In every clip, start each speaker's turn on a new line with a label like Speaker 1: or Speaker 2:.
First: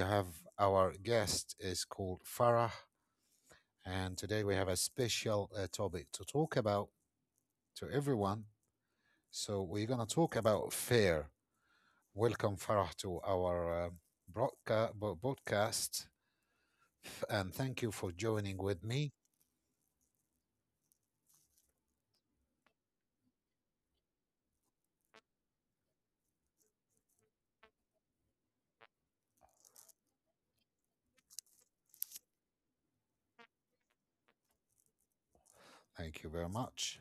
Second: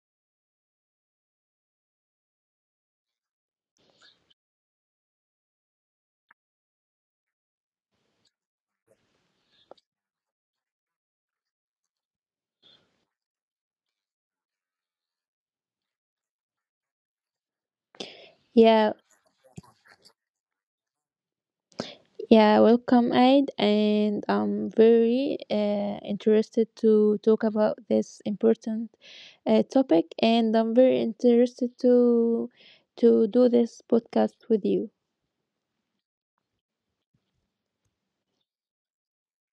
Speaker 1: have our guest is called Farah, and today we have a special topic to talk about to everyone. So we're gonna talk about fear. Welcome, Farah, to our broadcast, and thank you for
Speaker 2: Yeah,
Speaker 1: joining with me.
Speaker 2: yeah, welcome, Aid, and I'm very interested to talk about this important topic, and I'm very interested to do this podcast with you.
Speaker 1: Thank you very much.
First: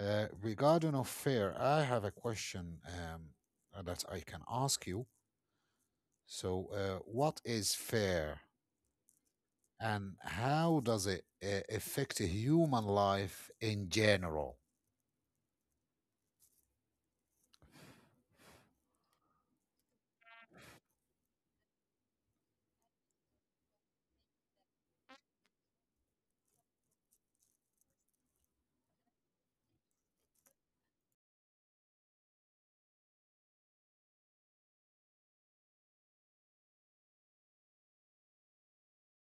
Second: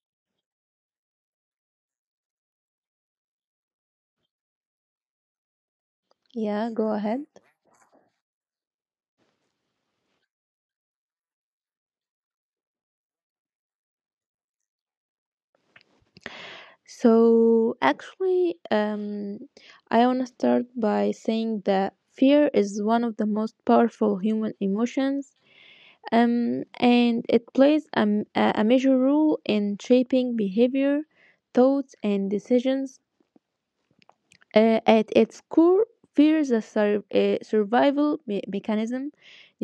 Speaker 1: Regarding of fear, I have a question that I can ask you.
Speaker 2: Yeah,
Speaker 1: So,
Speaker 2: go ahead.
Speaker 1: what is fair and how does it affect human life in general?
Speaker 2: So actually, I want to start by saying that fear is one of the most powerful human emotions and it plays a, m- a major role in shaping behavior, thoughts, and decisions. At its core, fear is a survival mechanism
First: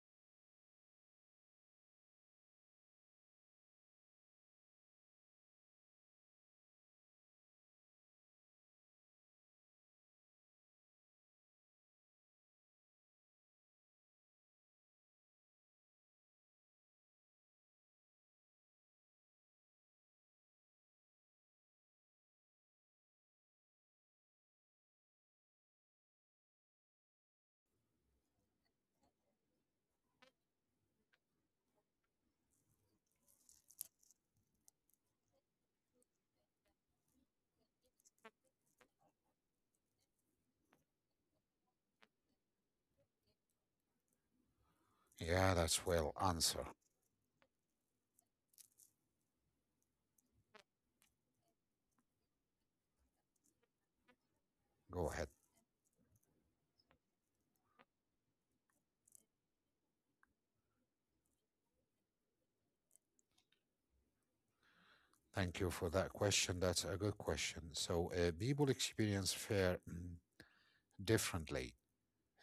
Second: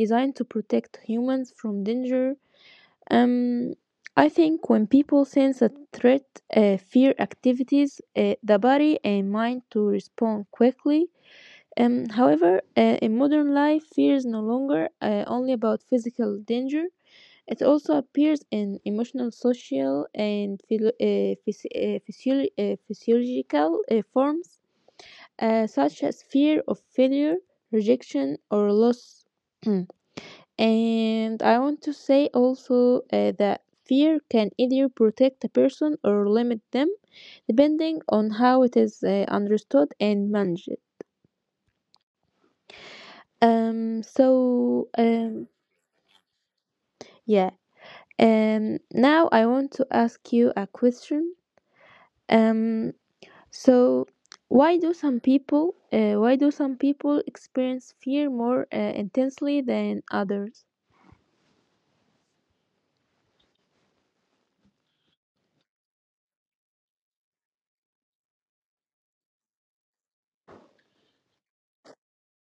Speaker 2: designed to protect humans from danger. Um, I think when people sense a threat, fear activities the body and mind to respond quickly. However, in modern life, fear is no longer only about physical danger. It also appears in emotional, social, and physiological forms, such as fear of failure, rejection, or loss. Mm. And I want to say also that fear can either protect a person or limit them, depending on how it is understood and managed. Um, so, um,
Speaker 1: Yeah, that's well answered.
Speaker 2: yeah. Now I want to ask you a question. Um, So, why do
Speaker 1: Go
Speaker 2: some
Speaker 1: ahead.
Speaker 2: people experience fear more intensely than others?
Speaker 1: Thank you for that question. That's a good question. So, people experience fair differently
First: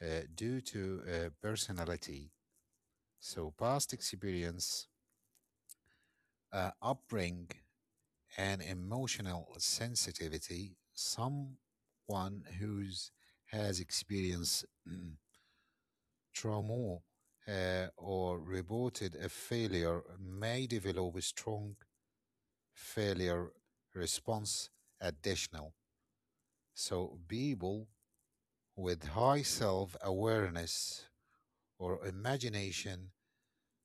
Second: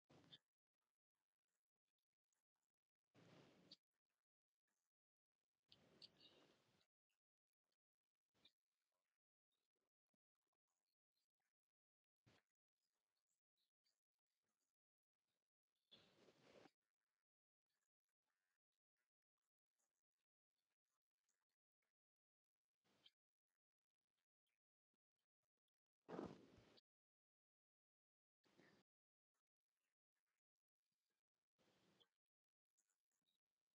Speaker 1: due to personality. So, past experience, upbringing, and emotional sensitivity. Someone who's has experienced trauma or reported a failure may develop a strong failure response additional. So people with high self-awareness or imagination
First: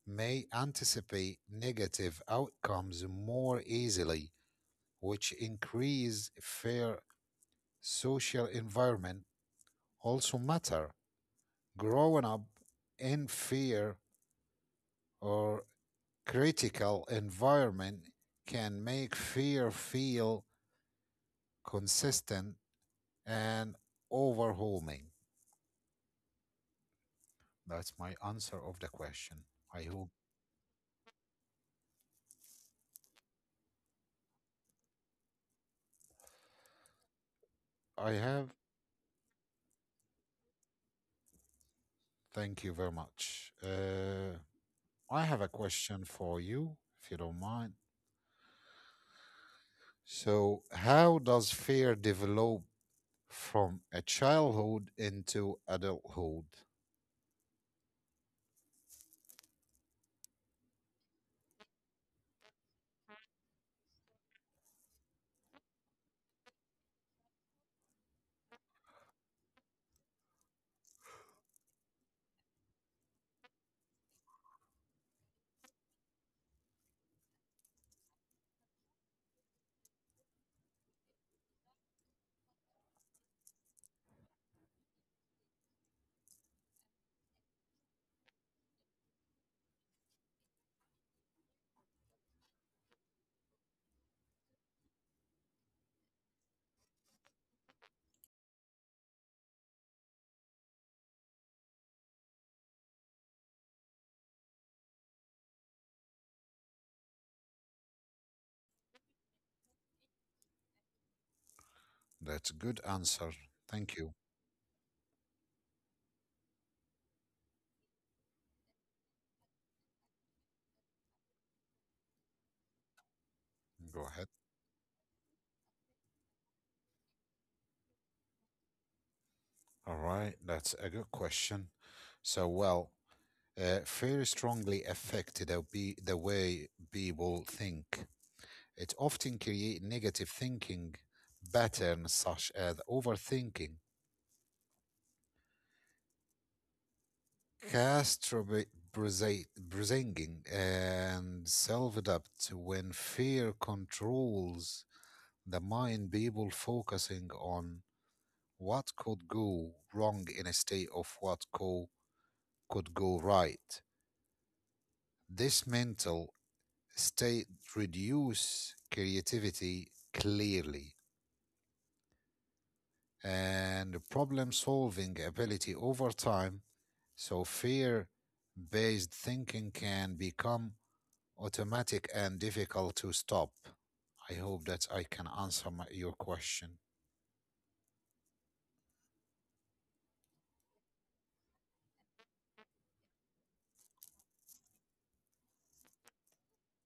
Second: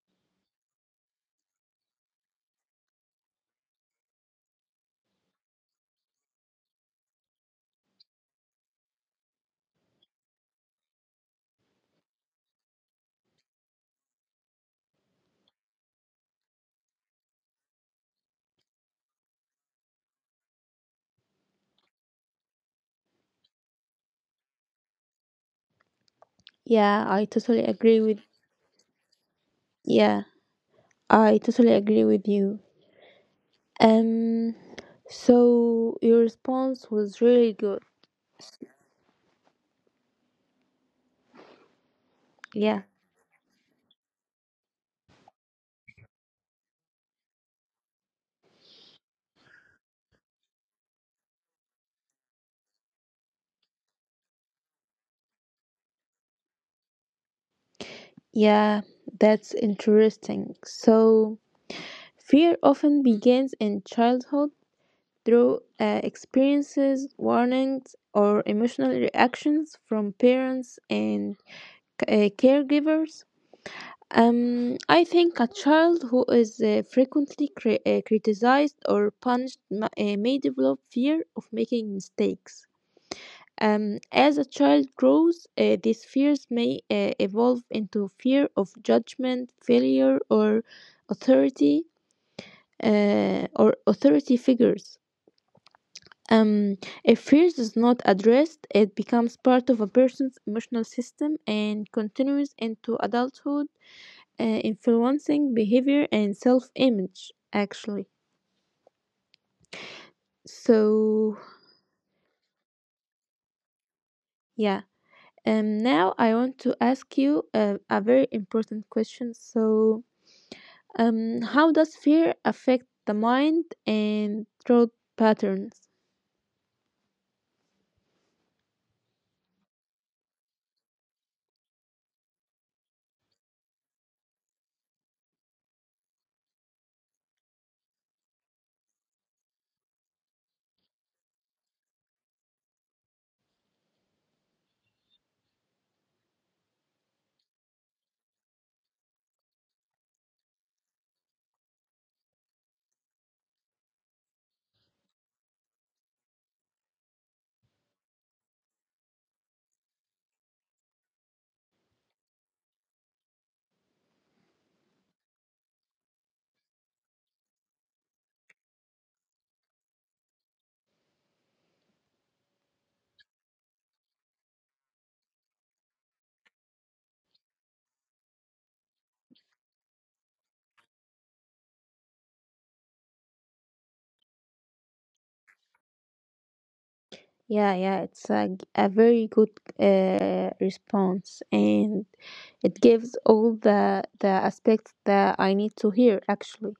Speaker 1: may anticipate negative outcomes more easily, which increase fair social environment also matter. Growing up in fear or critical environment can make fear feel consistent and overwhelming.
Speaker 2: Yeah, I totally
Speaker 1: That's
Speaker 2: agree
Speaker 1: my
Speaker 2: with
Speaker 1: answer of the question. I hope
Speaker 2: yeah, I totally agree with you. Um so your response was really good.
Speaker 1: I have. Thank you
Speaker 2: Yeah.
Speaker 1: very much. I have a question for you, if you don't mind. So, how does fear develop from a childhood into adulthood?
Speaker 2: Yeah, that's interesting. So fear often begins in childhood through experiences, warnings, or emotional reactions from parents and caregivers. I think a child who is frequently criticized or punished may develop fear of making mistakes. As a child grows, these fears may evolve into fear of judgment, failure, authority, or authority figures. Um, if fears is not addressed, it becomes part of a person's emotional system and continues into adulthood, influencing behavior and self image actually. so
Speaker 1: That's a good answer. Thank you.
Speaker 2: yeah. Now I want to ask you a very important question. So, how does fear affect the
Speaker 1: Go ahead.
Speaker 2: mind and thought patterns?
Speaker 1: All right, that's a good question. So, well, fear strongly affect the way people think. It often creates negative thinking patterns such as overthinking, catastrophizing, and self-doubt. When fear controls the mind, people focusing on what could go wrong instead of could go right. This mental state reduce creativity clearly and problem solving ability over time. So, fear based thinking can become automatic and difficult to stop. I hope that I can answer your question.
Speaker 2: Yeah, yeah, it's a very good response, and it gives all the aspects that I need to hear actually.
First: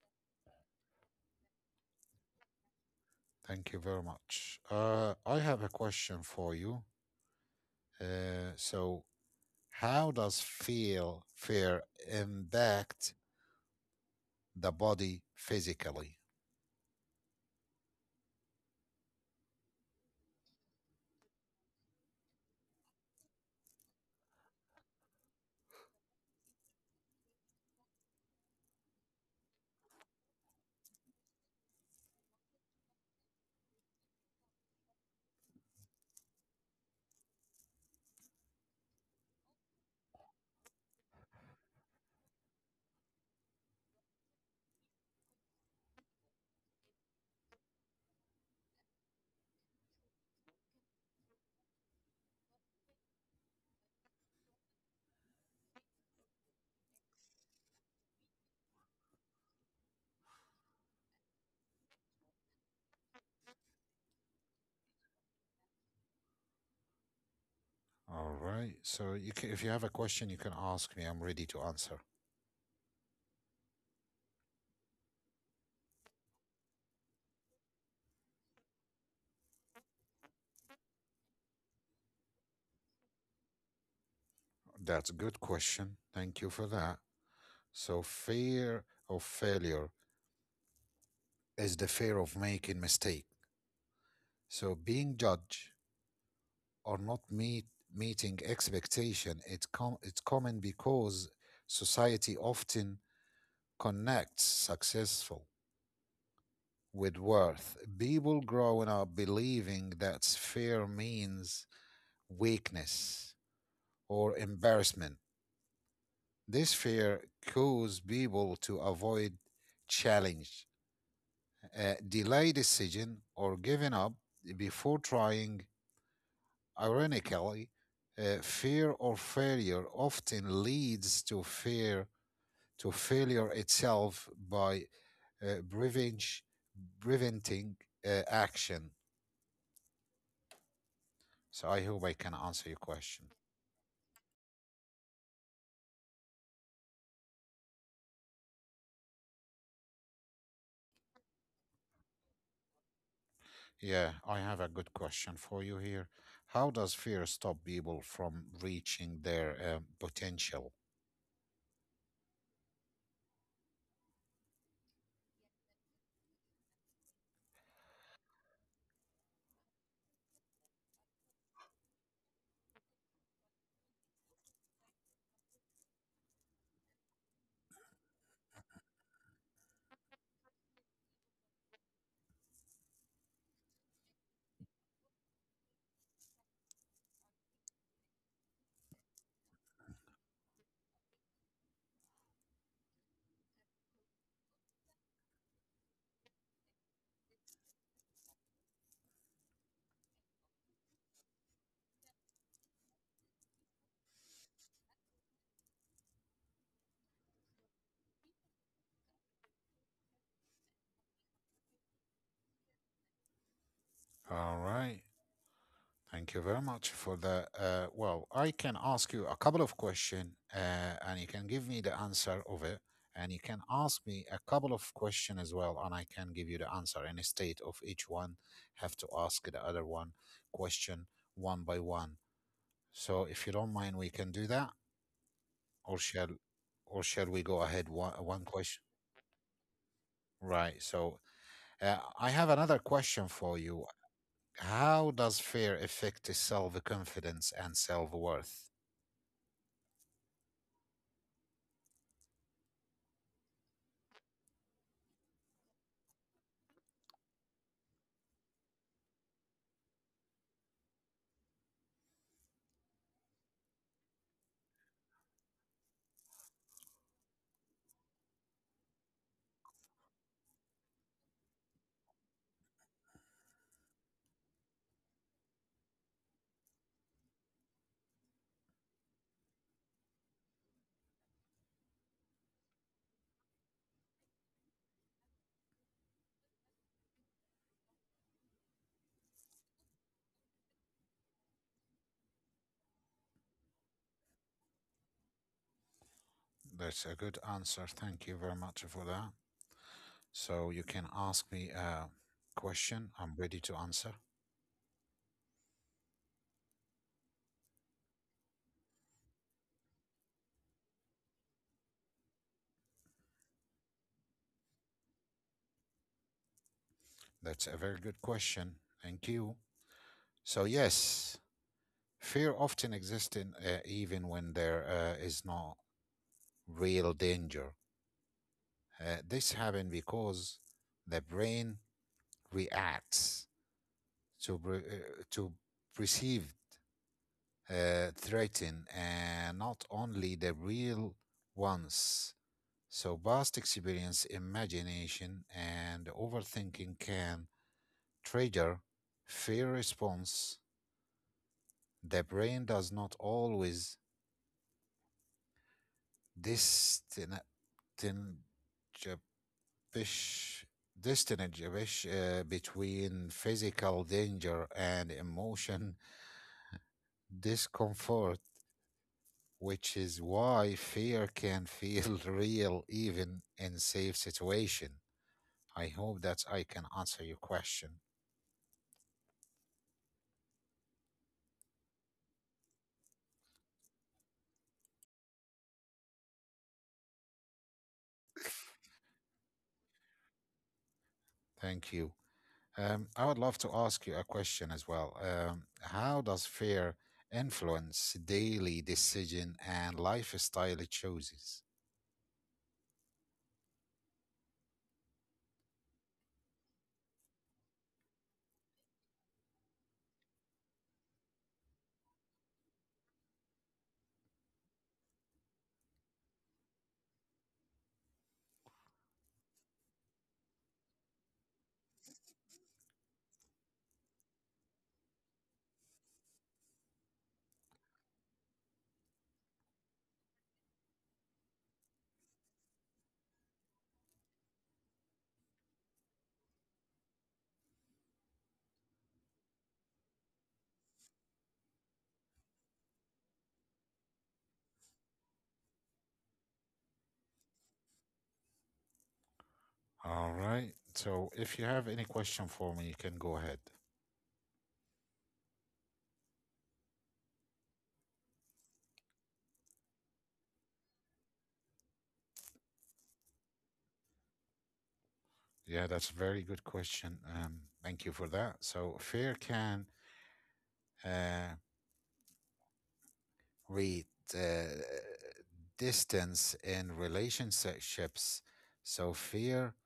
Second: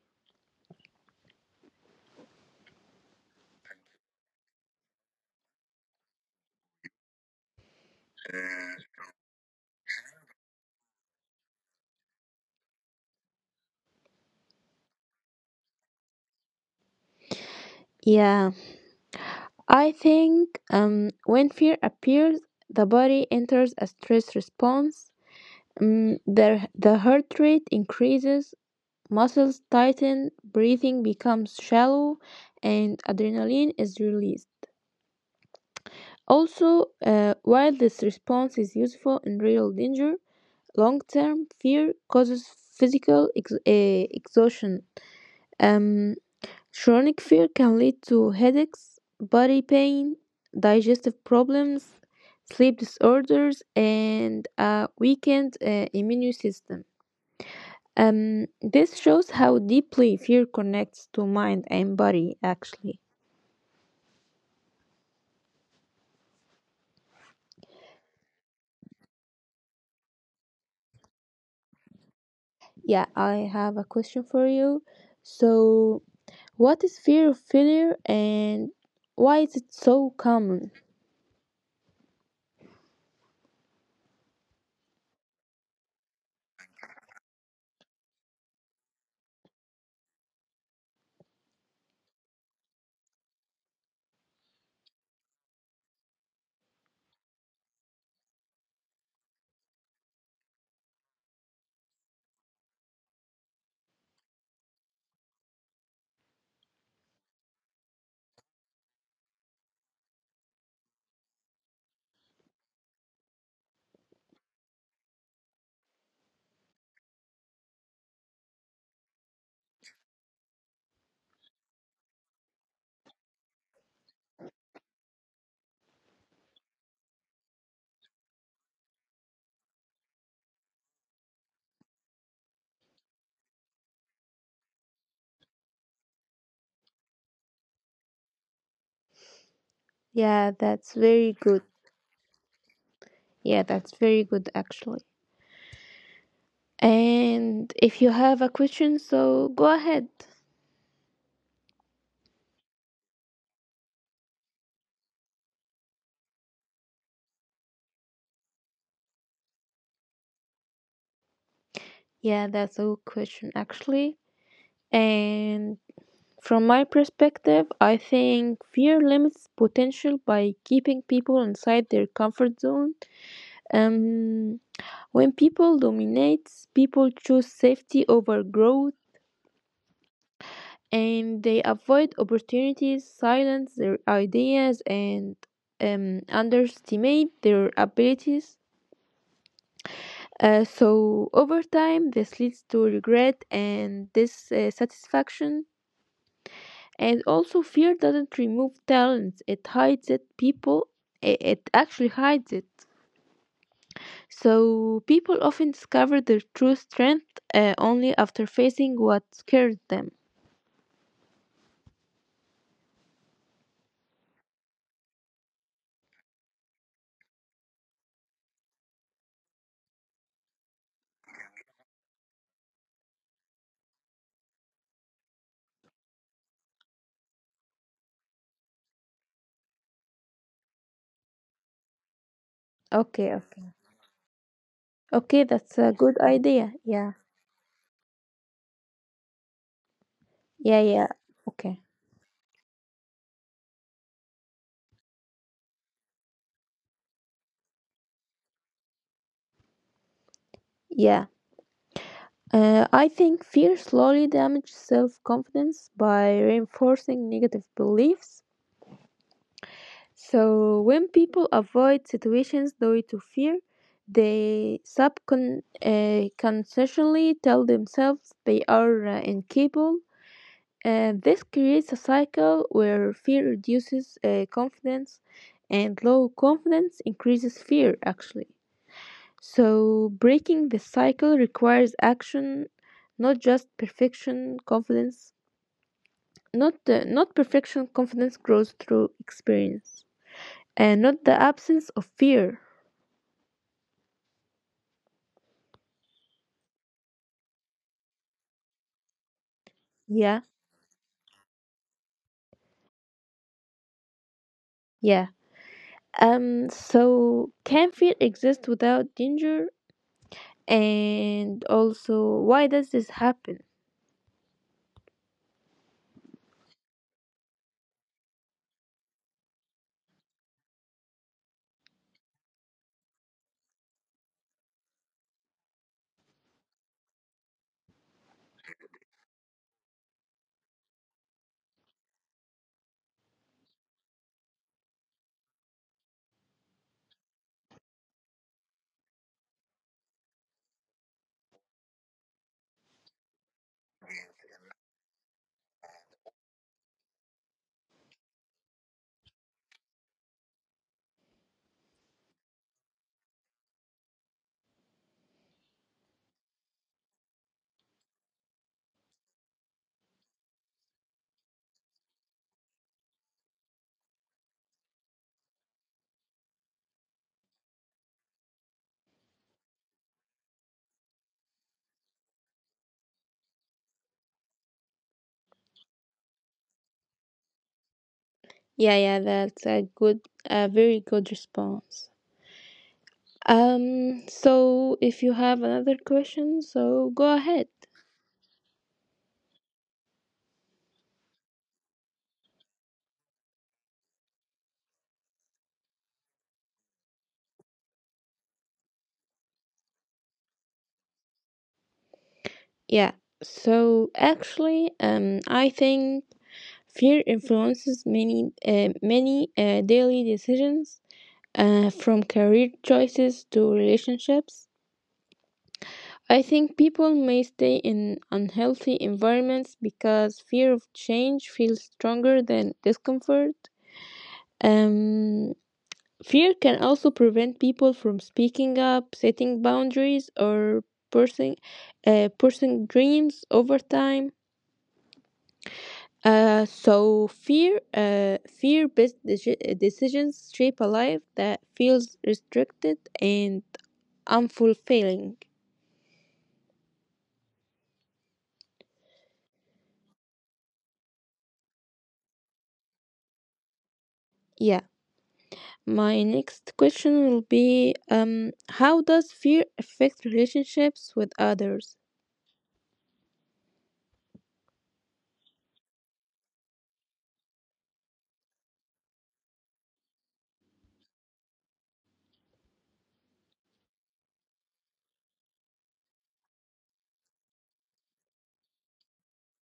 Speaker 1: Thank you very much. I have a question for you. So, how does feel fear impact the body physically?
Speaker 2: Yeah, I think when fear appears, the body enters a stress response. Mm, the heart rate increases, muscles tighten, breathing becomes shallow, and adrenaline is released. Also, while this response is useful in real danger, long term fear causes physical exhaustion. Um, Chronic fear can lead to headaches, body pain, digestive problems, sleep disorders, and a weakened immune system. This shows how deeply fear connects to mind and body, actually.
Speaker 1: All right. So you ca if you have a question, you can ask me. I'm ready to answer.
Speaker 2: Yeah, I have a question for you. So, what is fear of failure and why is it so common?
Speaker 1: That's a good question. Thank you for that. So fear of failure is the fear of making mistake. So being judged or not meet meeting expectation, it's com it's common because society often connects successful with worth. People growing up believing that fear means weakness or embarrassment. This fear causes people to avoid challenge, delay decision, or giving up before trying. Ironically, fear or failure often leads to fear to failure itself by uh, prevenge- preventing action.
Speaker 2: Yeah, that's
Speaker 1: So
Speaker 2: very
Speaker 1: I hope
Speaker 2: good.
Speaker 1: I can answer your question.
Speaker 2: Yeah, that's very good, actually. And if you have a question, so go ahead.
Speaker 1: Yeah, I have a good question for you here. How does fear stop people from reaching their potential?
Speaker 2: Yeah, that's a good question, actually. And from my perspective, I think fear limits potential by keeping people inside their comfort zone. Um, when people dominate, people choose safety over growth, and they avoid opportunities, silence their ideas, and underestimate their abilities. So over time, this leads to regret and dissatisfaction, and also fear doesn't remove talent; it hides it. People, it actually hides it. So people often discover their true strength only after facing what scared them.
Speaker 1: All right. Thank you very much for the. Well, I can ask you a couple of questions, and you can give me the answer of it, and you can ask me a couple of questions as well, and I can give you the answer. And state of each one, have to ask the other one question one by one. So,
Speaker 2: Okay,
Speaker 1: if you don't
Speaker 2: okay,
Speaker 1: mind, we can do that,
Speaker 2: okay. That's a
Speaker 1: or
Speaker 2: good
Speaker 1: shall,
Speaker 2: idea.
Speaker 1: or
Speaker 2: Yeah,
Speaker 1: shall we go ahead one question?
Speaker 2: yeah,
Speaker 1: Right.
Speaker 2: yeah.
Speaker 1: So,
Speaker 2: Okay,
Speaker 1: I have another question for you. How does fear affect self confidence and self worth?
Speaker 2: yeah. I think fear slowly damages self confidence by reinforcing negative beliefs. So when people avoid situations due to fear, they consciously tell themselves they are incapable. And this creates a cycle where fear reduces confidence and low confidence increases fear actually. So breaking the cycle requires action, not just perfection confidence. Not perfection confidence grows through experience and not the absence of fear.
Speaker 1: That's a good answer. Thank you very much for that.
Speaker 2: Yeah,
Speaker 1: So, you can ask me a question. I'm ready to answer.
Speaker 2: yeah. So, can fear exist without danger? And also, why does this happen?
Speaker 1: That's a very good question. Thank you. So, yes, fear often exists in, even when there is no real danger. This happens because the brain reacts to perceive threaten not only the real ones. So, past experience, imagination, and overthinking can trigger fear response. The brain does not always distinguish, distinguish between physical danger and emotion discomfort, which is why fear can feel real even in safe situation. I hope that I can answer your question.
Speaker 2: Yeah, yeah, that's a good, a very good response. So, if you have another question, so go ahead.
Speaker 1: Thank you. I would love to ask you a question as well. How does fear influence daily decision and lifestyle choices?
Speaker 2: Yeah. So actually, I think fear influences many daily decisions, from career choices to relationships. I think people may stay in unhealthy environments because fear of change feels stronger than discomfort. Um, Fear can also prevent people from speaking up, setting boundaries, or pursuing, pursuing dreams over time. So fear-based decisions shape a life that feels restricted and unfulfilling.
Speaker 1: All right. So, if you have any question for me, you can go ahead.
Speaker 2: Yeah. My next question will be, how does fear affect relationships with others?
Speaker 1: Yeah, that's a very good question. Thank you for that. So, fear can uh, read uh, distance in relationships, so fear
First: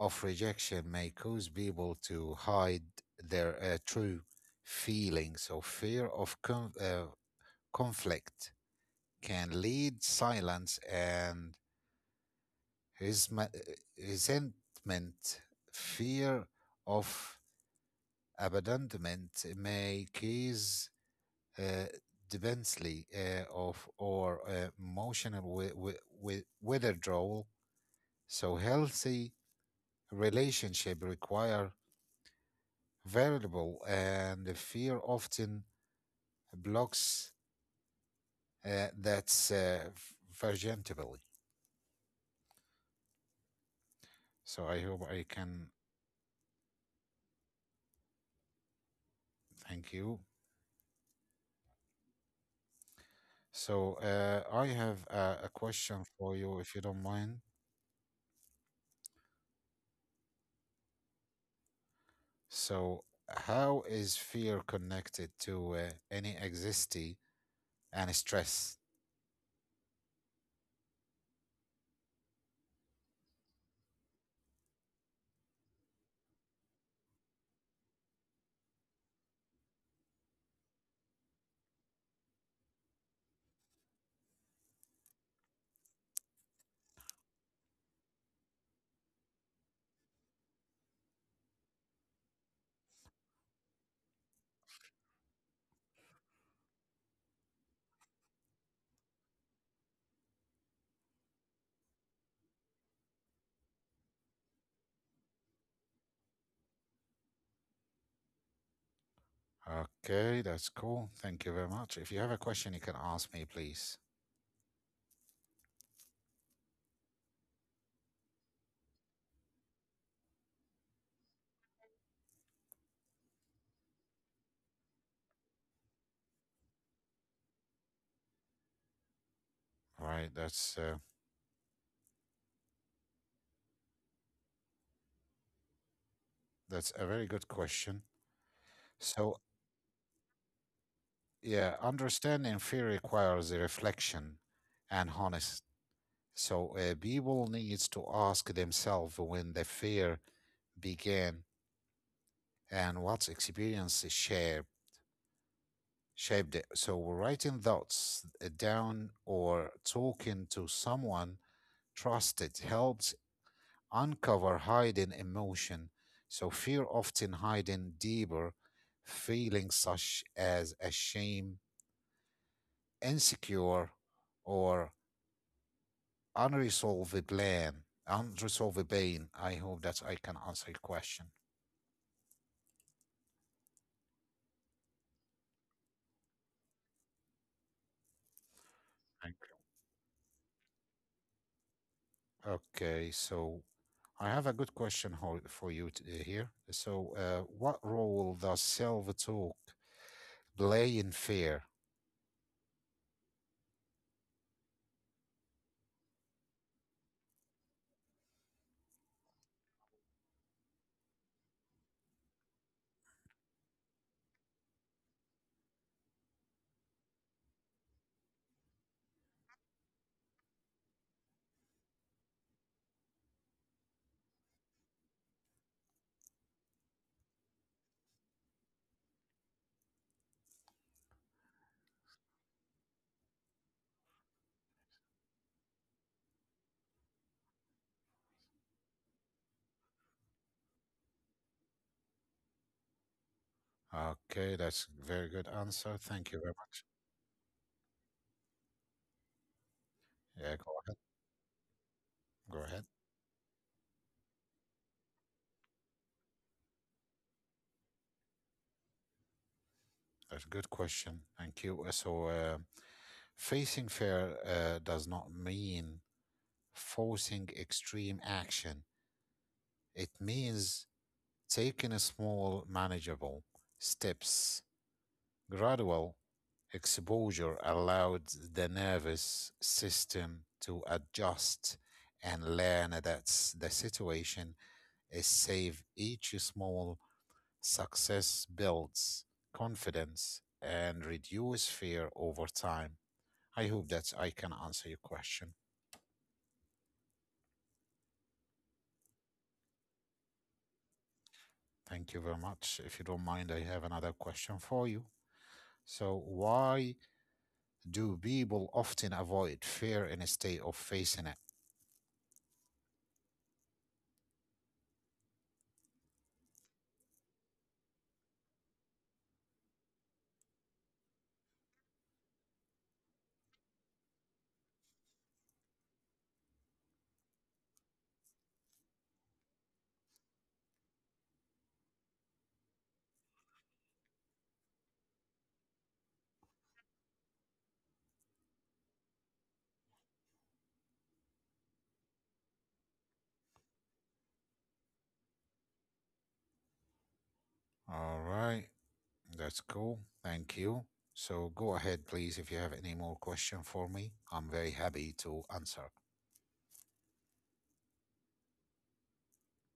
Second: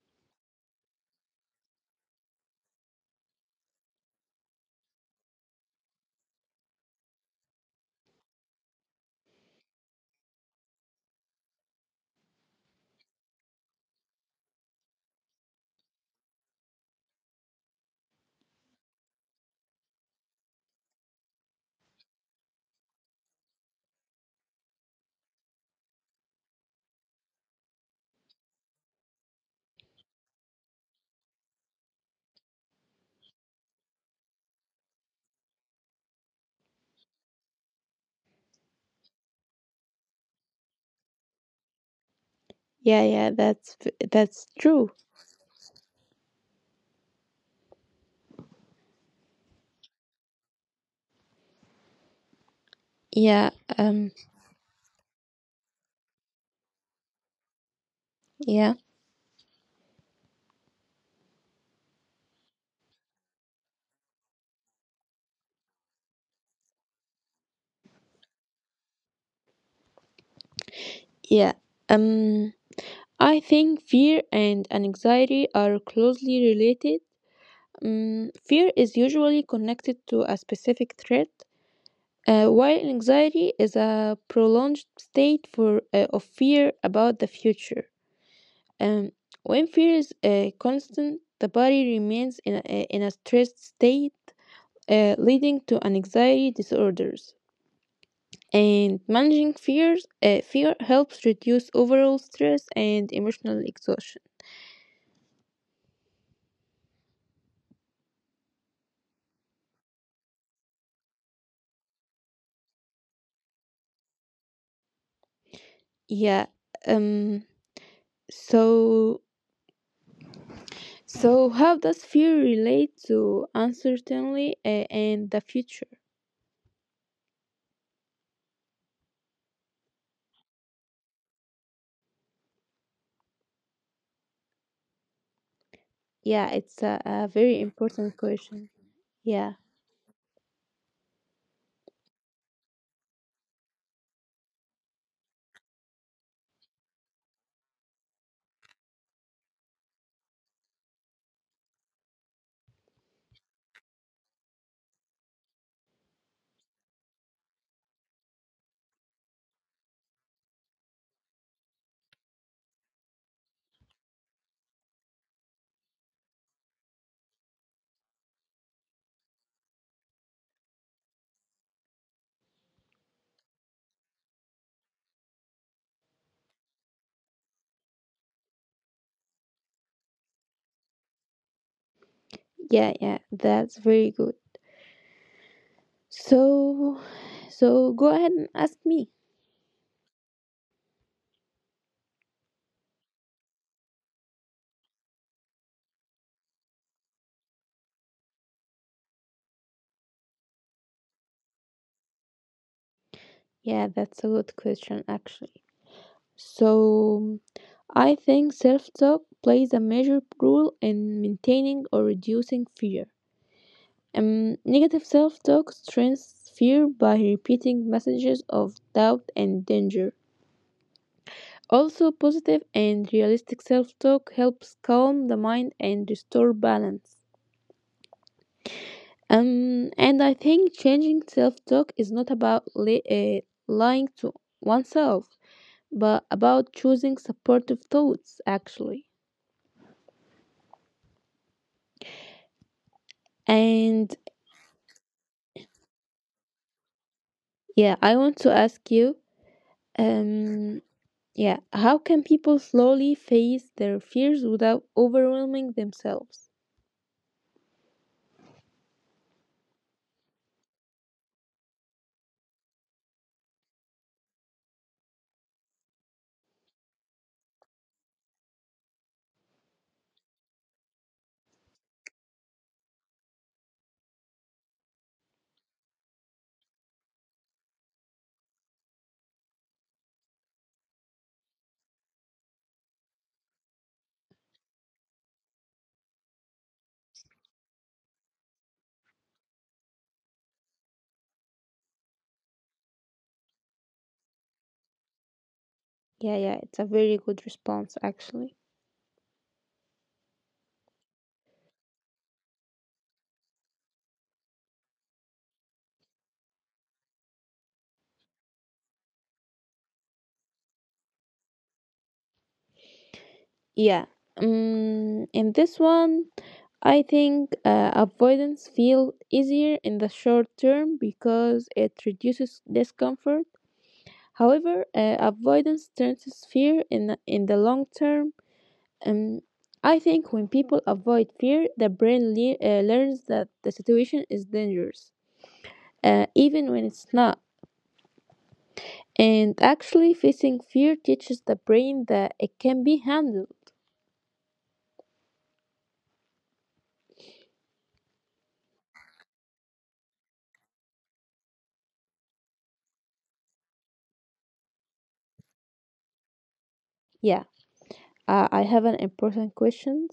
Speaker 1: of rejection may cause people to hide their true feelings. So fear of conflict can lead silence and resma- uh, resentment. Fear of abandonment may cause uh, defensively of or emotional withdrawal. So healthy relationship require variable, and the fear often blocks that's vergentability.
Speaker 2: Yeah, yeah, that's
Speaker 1: So
Speaker 2: true.
Speaker 1: I hope I can thank you.
Speaker 2: Yeah, um
Speaker 1: So I have a question for you, if you don't mind.
Speaker 2: yeah.
Speaker 1: So how is fear connected to any anxiety and stress?
Speaker 2: Yeah. Um I think fear and anxiety are closely related. Fear is usually connected to a specific threat, while anxiety is a prolonged state for of fear about the future. Um, when fear is constant, the body remains in a stressed state, leading to anxiety disorders. And managing fear helps reduce overall stress and emotional exhaustion.
Speaker 1: Okay, that's cool. Thank you very much. If you have a question, you can ask me, please.
Speaker 2: Yeah. Um. So, so, how does fear relate to uncertainty and the future?
Speaker 1: All right,
Speaker 2: Yeah, it's
Speaker 1: that's
Speaker 2: a
Speaker 1: a very
Speaker 2: very
Speaker 1: good
Speaker 2: important
Speaker 1: question.
Speaker 2: question. Yeah,
Speaker 1: So, yeah, understanding fear requires a reflection and honesty. So, people needs to ask themselves when the fear began and what experience shaped it. So, writing thoughts down or talking to someone trusted helps uncover hidden emotion. So fear often hiding deeper feelings such as a shame, insecure, or unresolved plan, unresolved pain. I hope that I can answer your question.
Speaker 2: yeah, yeah. That's very good. So, so go ahead and ask me.
Speaker 1: Thank you. Okay, so I have a good question here. So, what role does self-talk play in fear?
Speaker 2: Yeah, that's a good question actually. So, I think self-talk plays a major role in maintaining or reducing fear. Negative self-talk strengthens fear by repeating messages of doubt and danger. Also, positive and realistic self-talk helps calm the mind and restore balance. And I think changing self talk is not about lying to oneself, but about choosing supportive thoughts, actually. And
Speaker 1: Okay, that's a very good answer. Thank you very much.
Speaker 2: Yeah, I want to ask you,
Speaker 1: Yeah, go
Speaker 2: um,
Speaker 1: ahead.
Speaker 2: yeah, how can
Speaker 1: Go
Speaker 2: people
Speaker 1: ahead.
Speaker 2: slowly face their fears without overwhelming themselves?
Speaker 1: That's a good question. Thank you. So, facing fear does not mean forcing extreme action. It means taking a small, manageable steps. Gradual exposure allowed the nervous system to adjust and learn that the situation is safe. Each small success builds confidence and reduce fear over time. I hope that I can answer your question.
Speaker 2: Yeah, yeah, it's a very good response, actually.
Speaker 1: Thank you very much. If you don't mind, I have another question for you. So, why do people often avoid fear instead of facing it?
Speaker 2: Yeah. In this one, I think avoidance feels easier in the short term because it reduces discomfort. However, avoidance turns fear in the long term. Um, I think when people avoid fear, the brain learns that the situation is dangerous, even when it's not. And actually, facing fear teaches the brain that it can be handled.
Speaker 1: All right, that's cool. Thank you. So, go ahead, please, if you have any more question for me. I'm very happy to answer.
Speaker 2: Yeah. I have an important question.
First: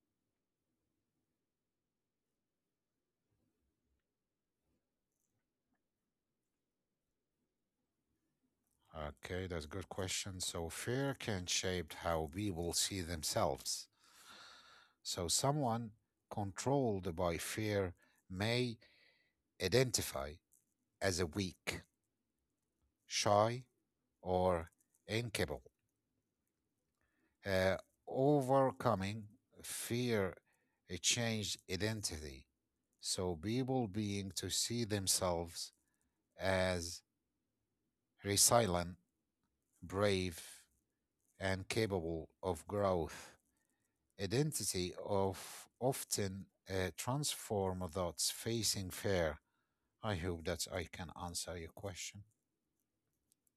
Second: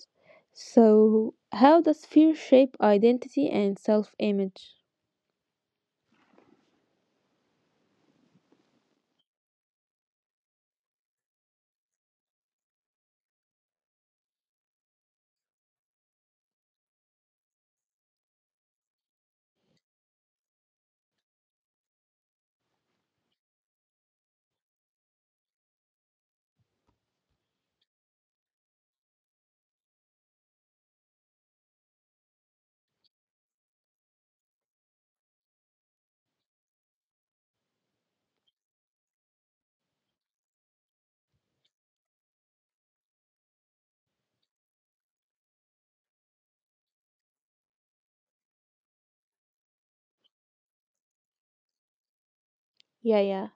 Speaker 2: So, how does fear shape identity and self image?
Speaker 1: Okay, that's a good question. So, fear can shape how people see themselves. So, someone controlled by fear may identify as a weak, shy, or incapable. Uh, Overcoming fear it changed identity. So people being to see themselves as resilient, brave, and capable of growth. Identity of often transform thoughts facing fear. I hope that I can answer your question.
Speaker 2: Yeah, yeah,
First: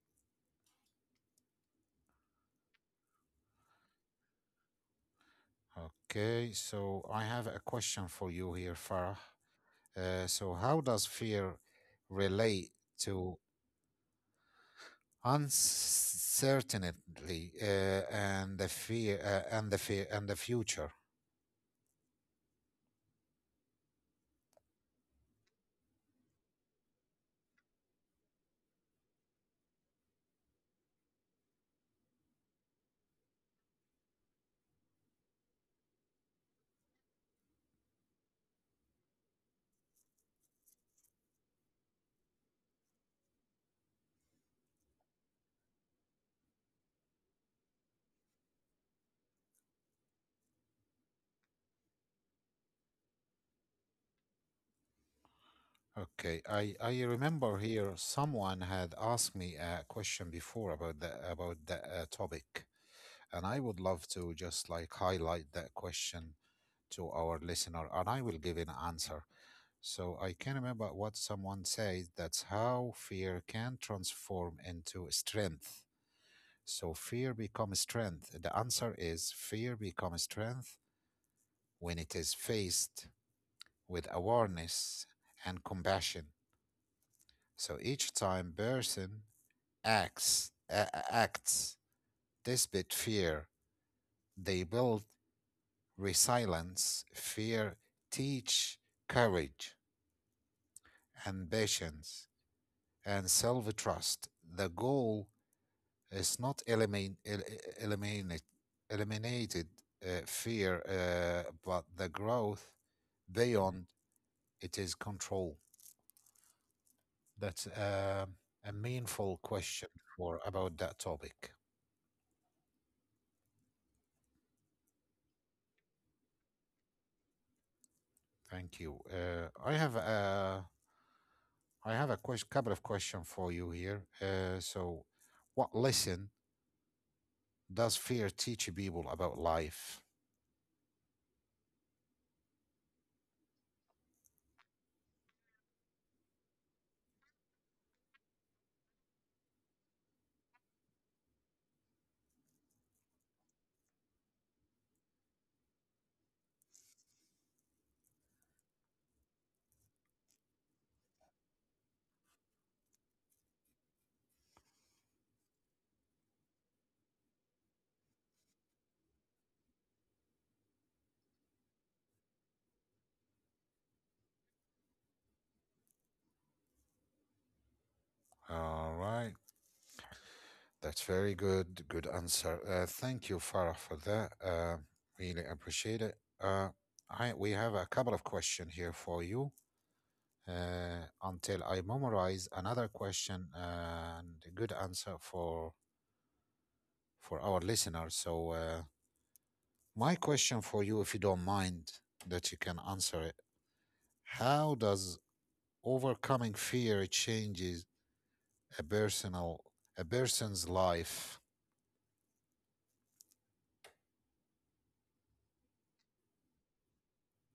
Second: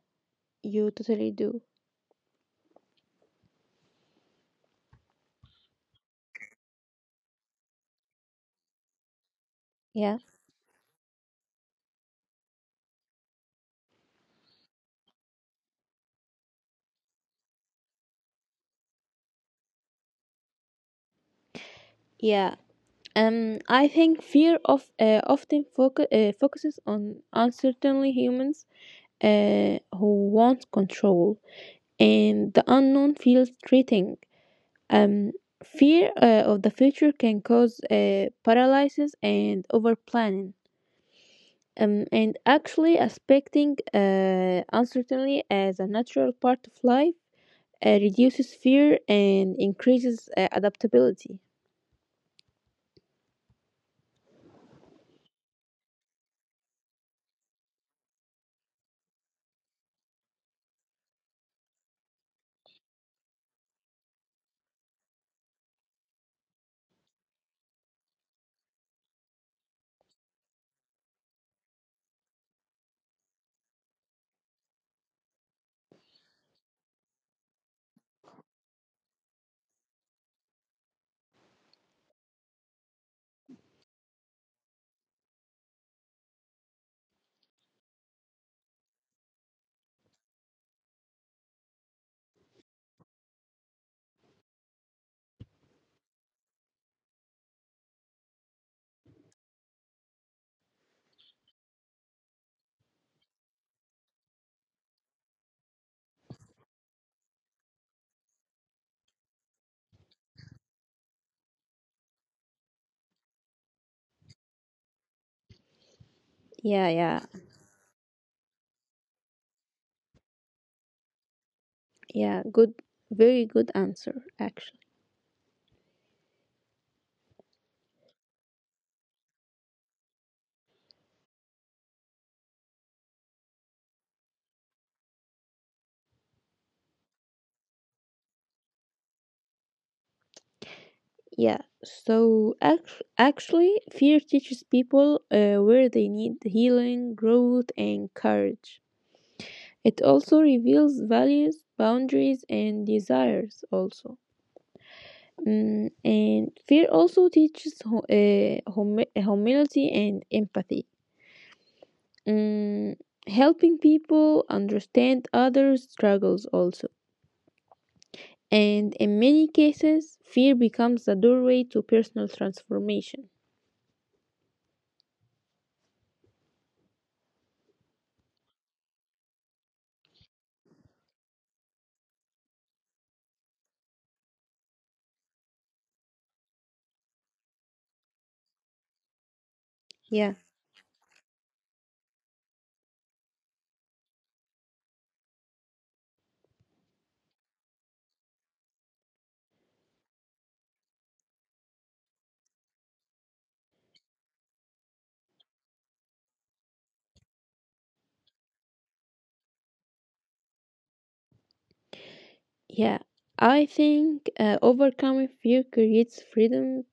Speaker 2: you totally do.
Speaker 1: Okay, so I have a question for you here, Farah.
Speaker 2: Yeah,
Speaker 1: So, how does fear relate to uncertainty and the fear and the future?
Speaker 2: yeah. I think fear of often focuses on uncertainly humans who want control, and the unknown feels threatening. Um, Fear of the future can cause paralysis and overplanning. And actually expecting uncertainty as a natural part of life reduces fear and increases adaptability.
Speaker 1: Okay, I remember here someone had asked me a question before about the topic, and I would love to just like highlight that question to our listener, and I will give an answer. So I can remember what someone said. That's how fear can transform into strength. So fear becomes strength. The answer is fear becomes strength when it is faced with awareness and compassion. So each time person acts despite fear, they build resilience. Fear teach courage and patience and self-trust. The goal it's not eliminate, eliminated fear, but the growth beyond it is control.
Speaker 2: Yeah, yeah,
Speaker 1: That's a meaningful question for about that topic.
Speaker 2: yeah. Good, very good answer, actually.
Speaker 1: Thank you. I have a couple of questions for you here. So, what lesson does fear teach people about life?
Speaker 2: Yeah. So actually, fear teaches people where they need healing, growth, and courage. It also reveals values, boundaries, and desires. Also. Mm, and fear also teaches humility and empathy. Mm, helping people understand others' struggles also. And in many cases, fear becomes the doorway to personal transformation.
Speaker 1: All right. That's very good. Good answer. Thank you, Farah, for that. Really appreciate it. We have a couple of questions here for you
Speaker 2: Yeah,
Speaker 1: until I memorize another question and a good answer for our listeners. So, my question for you, if you don't mind, that you can answer it. How does overcoming fear changes a personal a person's life?
Speaker 2: yeah. I think overcoming fear creates freedom,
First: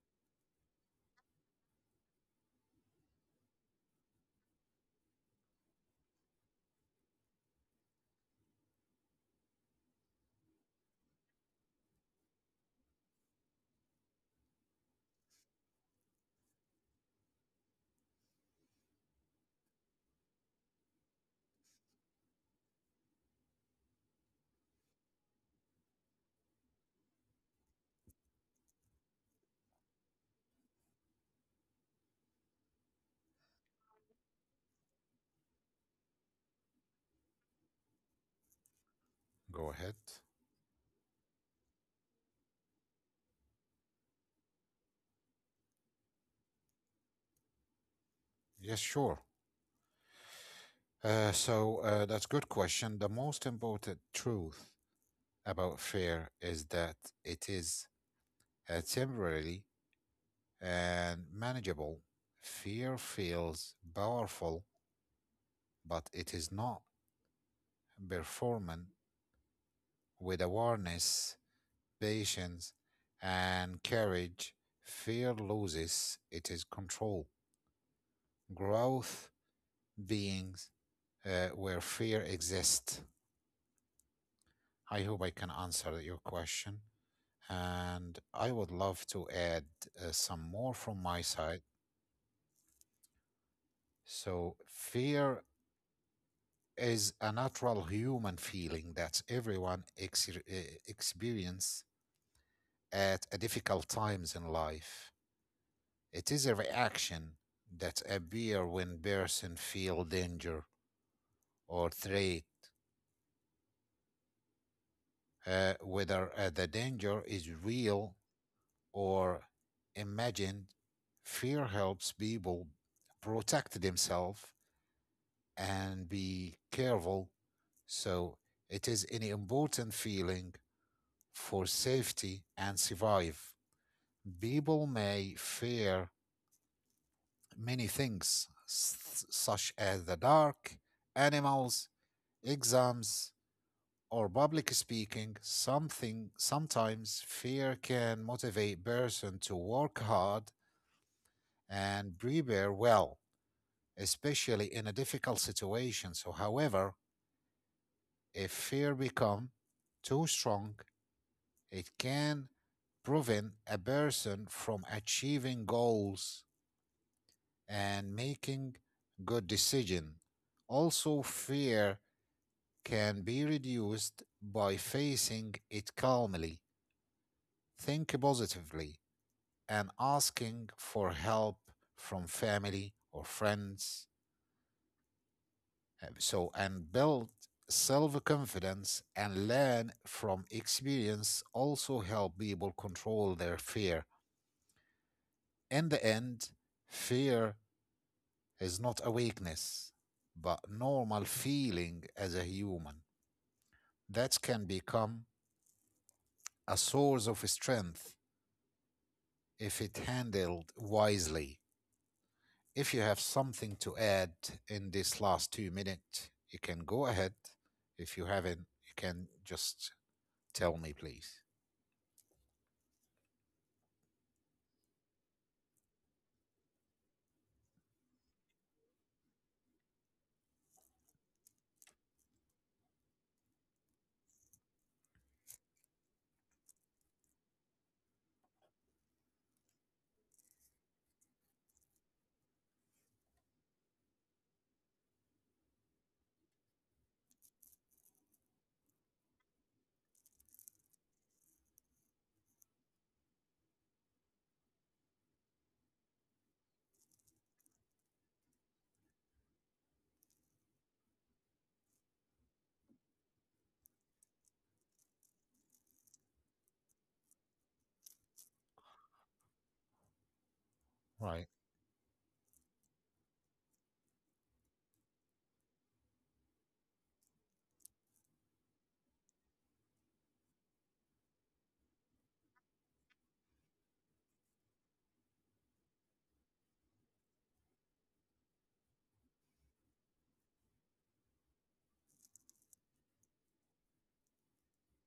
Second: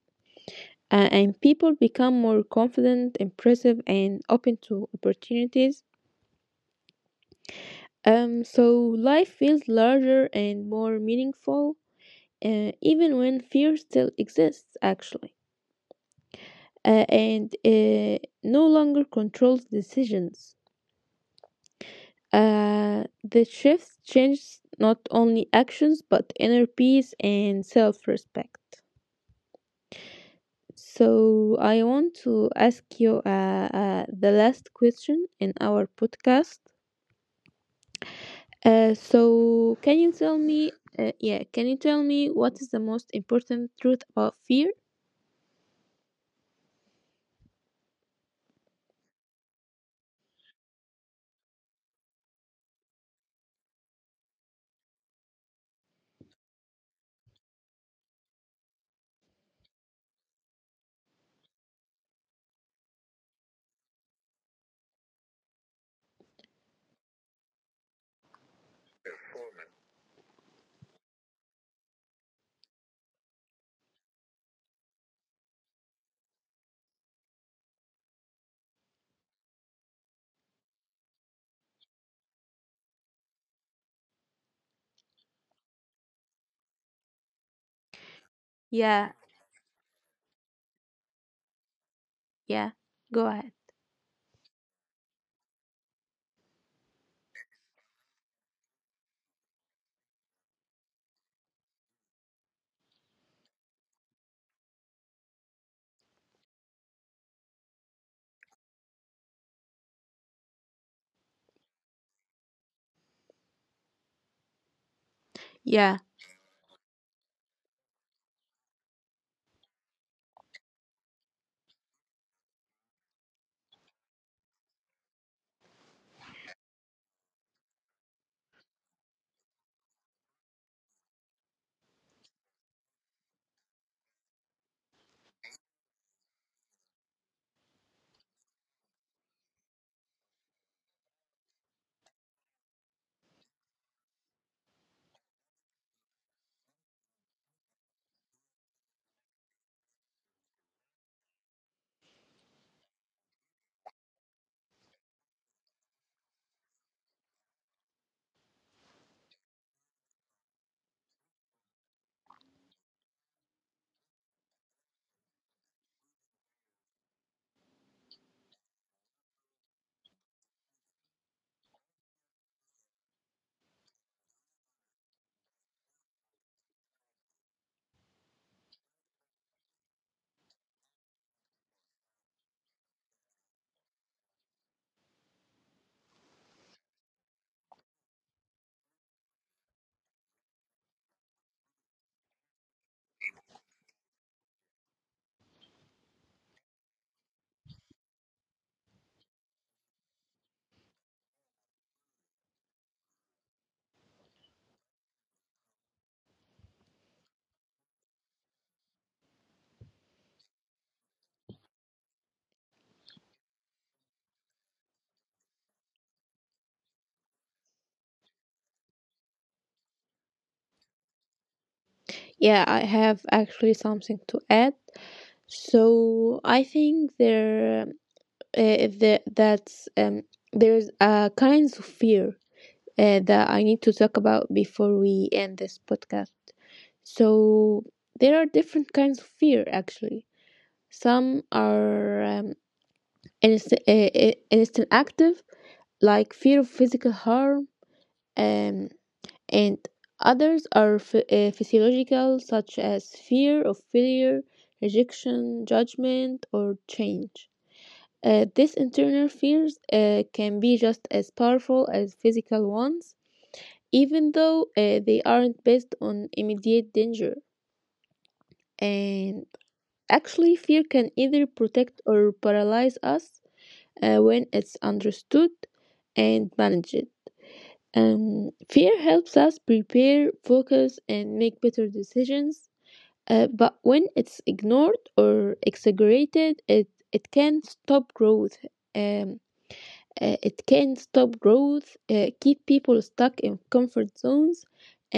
Speaker 2: and people become more confident, impressive, and open to opportunities. So life feels larger and more meaningful even when fear still exists, actually, and no longer controls decisions. The shift changes not only actions but inner peace and self respect. So, I want to ask you the last question in our podcast.
Speaker 1: Go
Speaker 2: Can you
Speaker 1: ahead.
Speaker 2: tell me? Yeah, can you tell me what is the most important truth about fear?
Speaker 1: Yes, sure. So, that's a good question. The most important truth about fear is that it is temporary and manageable. Fear feels powerful, but it is not performance. With awareness, patience, and courage, fear loses its control. Growth beings where fear exists. I hope I can answer your question. And I would
Speaker 2: Yeah,
Speaker 1: love to add some more from my side.
Speaker 2: yeah, go ahead.
Speaker 1: So, fear is a natural human feeling that everyone experience at a difficult times in life. It is a reaction that appear when person feel danger or threat, uh,
Speaker 2: Yeah.
Speaker 1: whether uh, the danger is real or imagined. Fear helps people protect themselves and be careful. So it is an important feeling for safety and survive. People may fear many things, such as the dark, animals, exams, or public speaking. Something sometimes fear can motivate person to work hard and prepare well, especially in a difficult situation. So, however, if fear become too strong, it can prevent a person from achieving goals and making good decisions. Also, fear can be reduced by facing it calmly, think positively, and asking for help from family or friends. So, and build self confidence and learn from experience also help people control their fear. In the end, fear is not awakeness, but normal feeling as a human. That can become a source of strength if it handled wisely. If you have something to add in this last 2 minutes, you can go ahead. If you haven't, you can just tell me, please.
Speaker 2: Yeah, I have actually something to add. So I think uh, the, that's um, there's a kinds of fear that I need to talk about before we end this podcast. So there are different kinds of fear actually. Some are instant active, like fear of physical harm. Um, and others are physiological, such as fear of failure, rejection, judgment, or change. These internal fears can be just as powerful as physical ones, even though they aren't based on immediate danger. And actually, fear can either
Speaker 1: Right.
Speaker 2: protect or paralyze us when it's understood and managed. Fear helps us prepare, focus, and make better decisions, but when it's ignored or exaggerated, it can stop growth. Um, it can stop growth, keep people stuck in comfort zones,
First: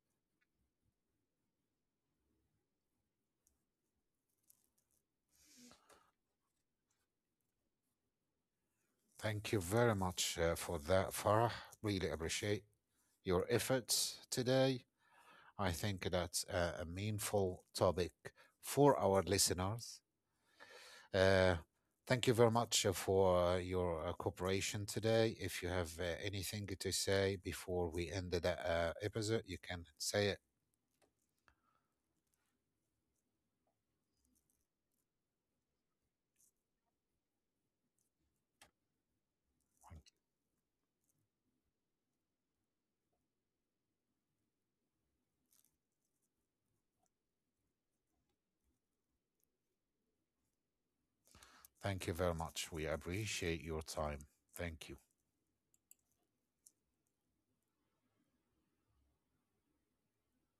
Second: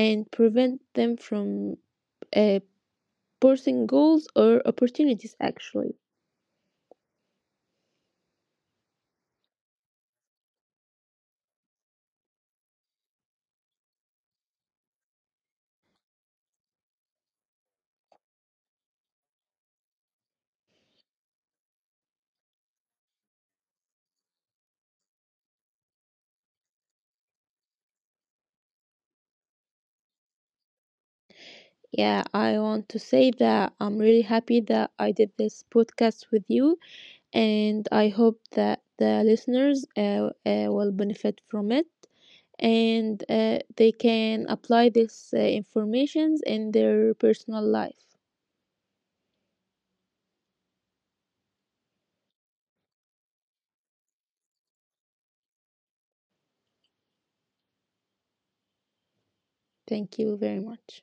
Speaker 2: and prevent them from uh, pursuing, goals or opportunities, actually.
Speaker 1: Thank you very much for that, Farah. Really appreciate your efforts today. I think that's a meaningful topic for our listeners. Uh, Thank you very much for your cooperation today. If you have anything to say before we end the episode, you can say it.
Speaker 2: Yeah, I want to say that I'm really happy that I did this podcast with you, and I hope that the listeners will benefit from it, and they can apply this informations in their personal life.
Speaker 1: Thank you very much. We appreciate your time. Thank you.
Speaker 2: Thank you very much.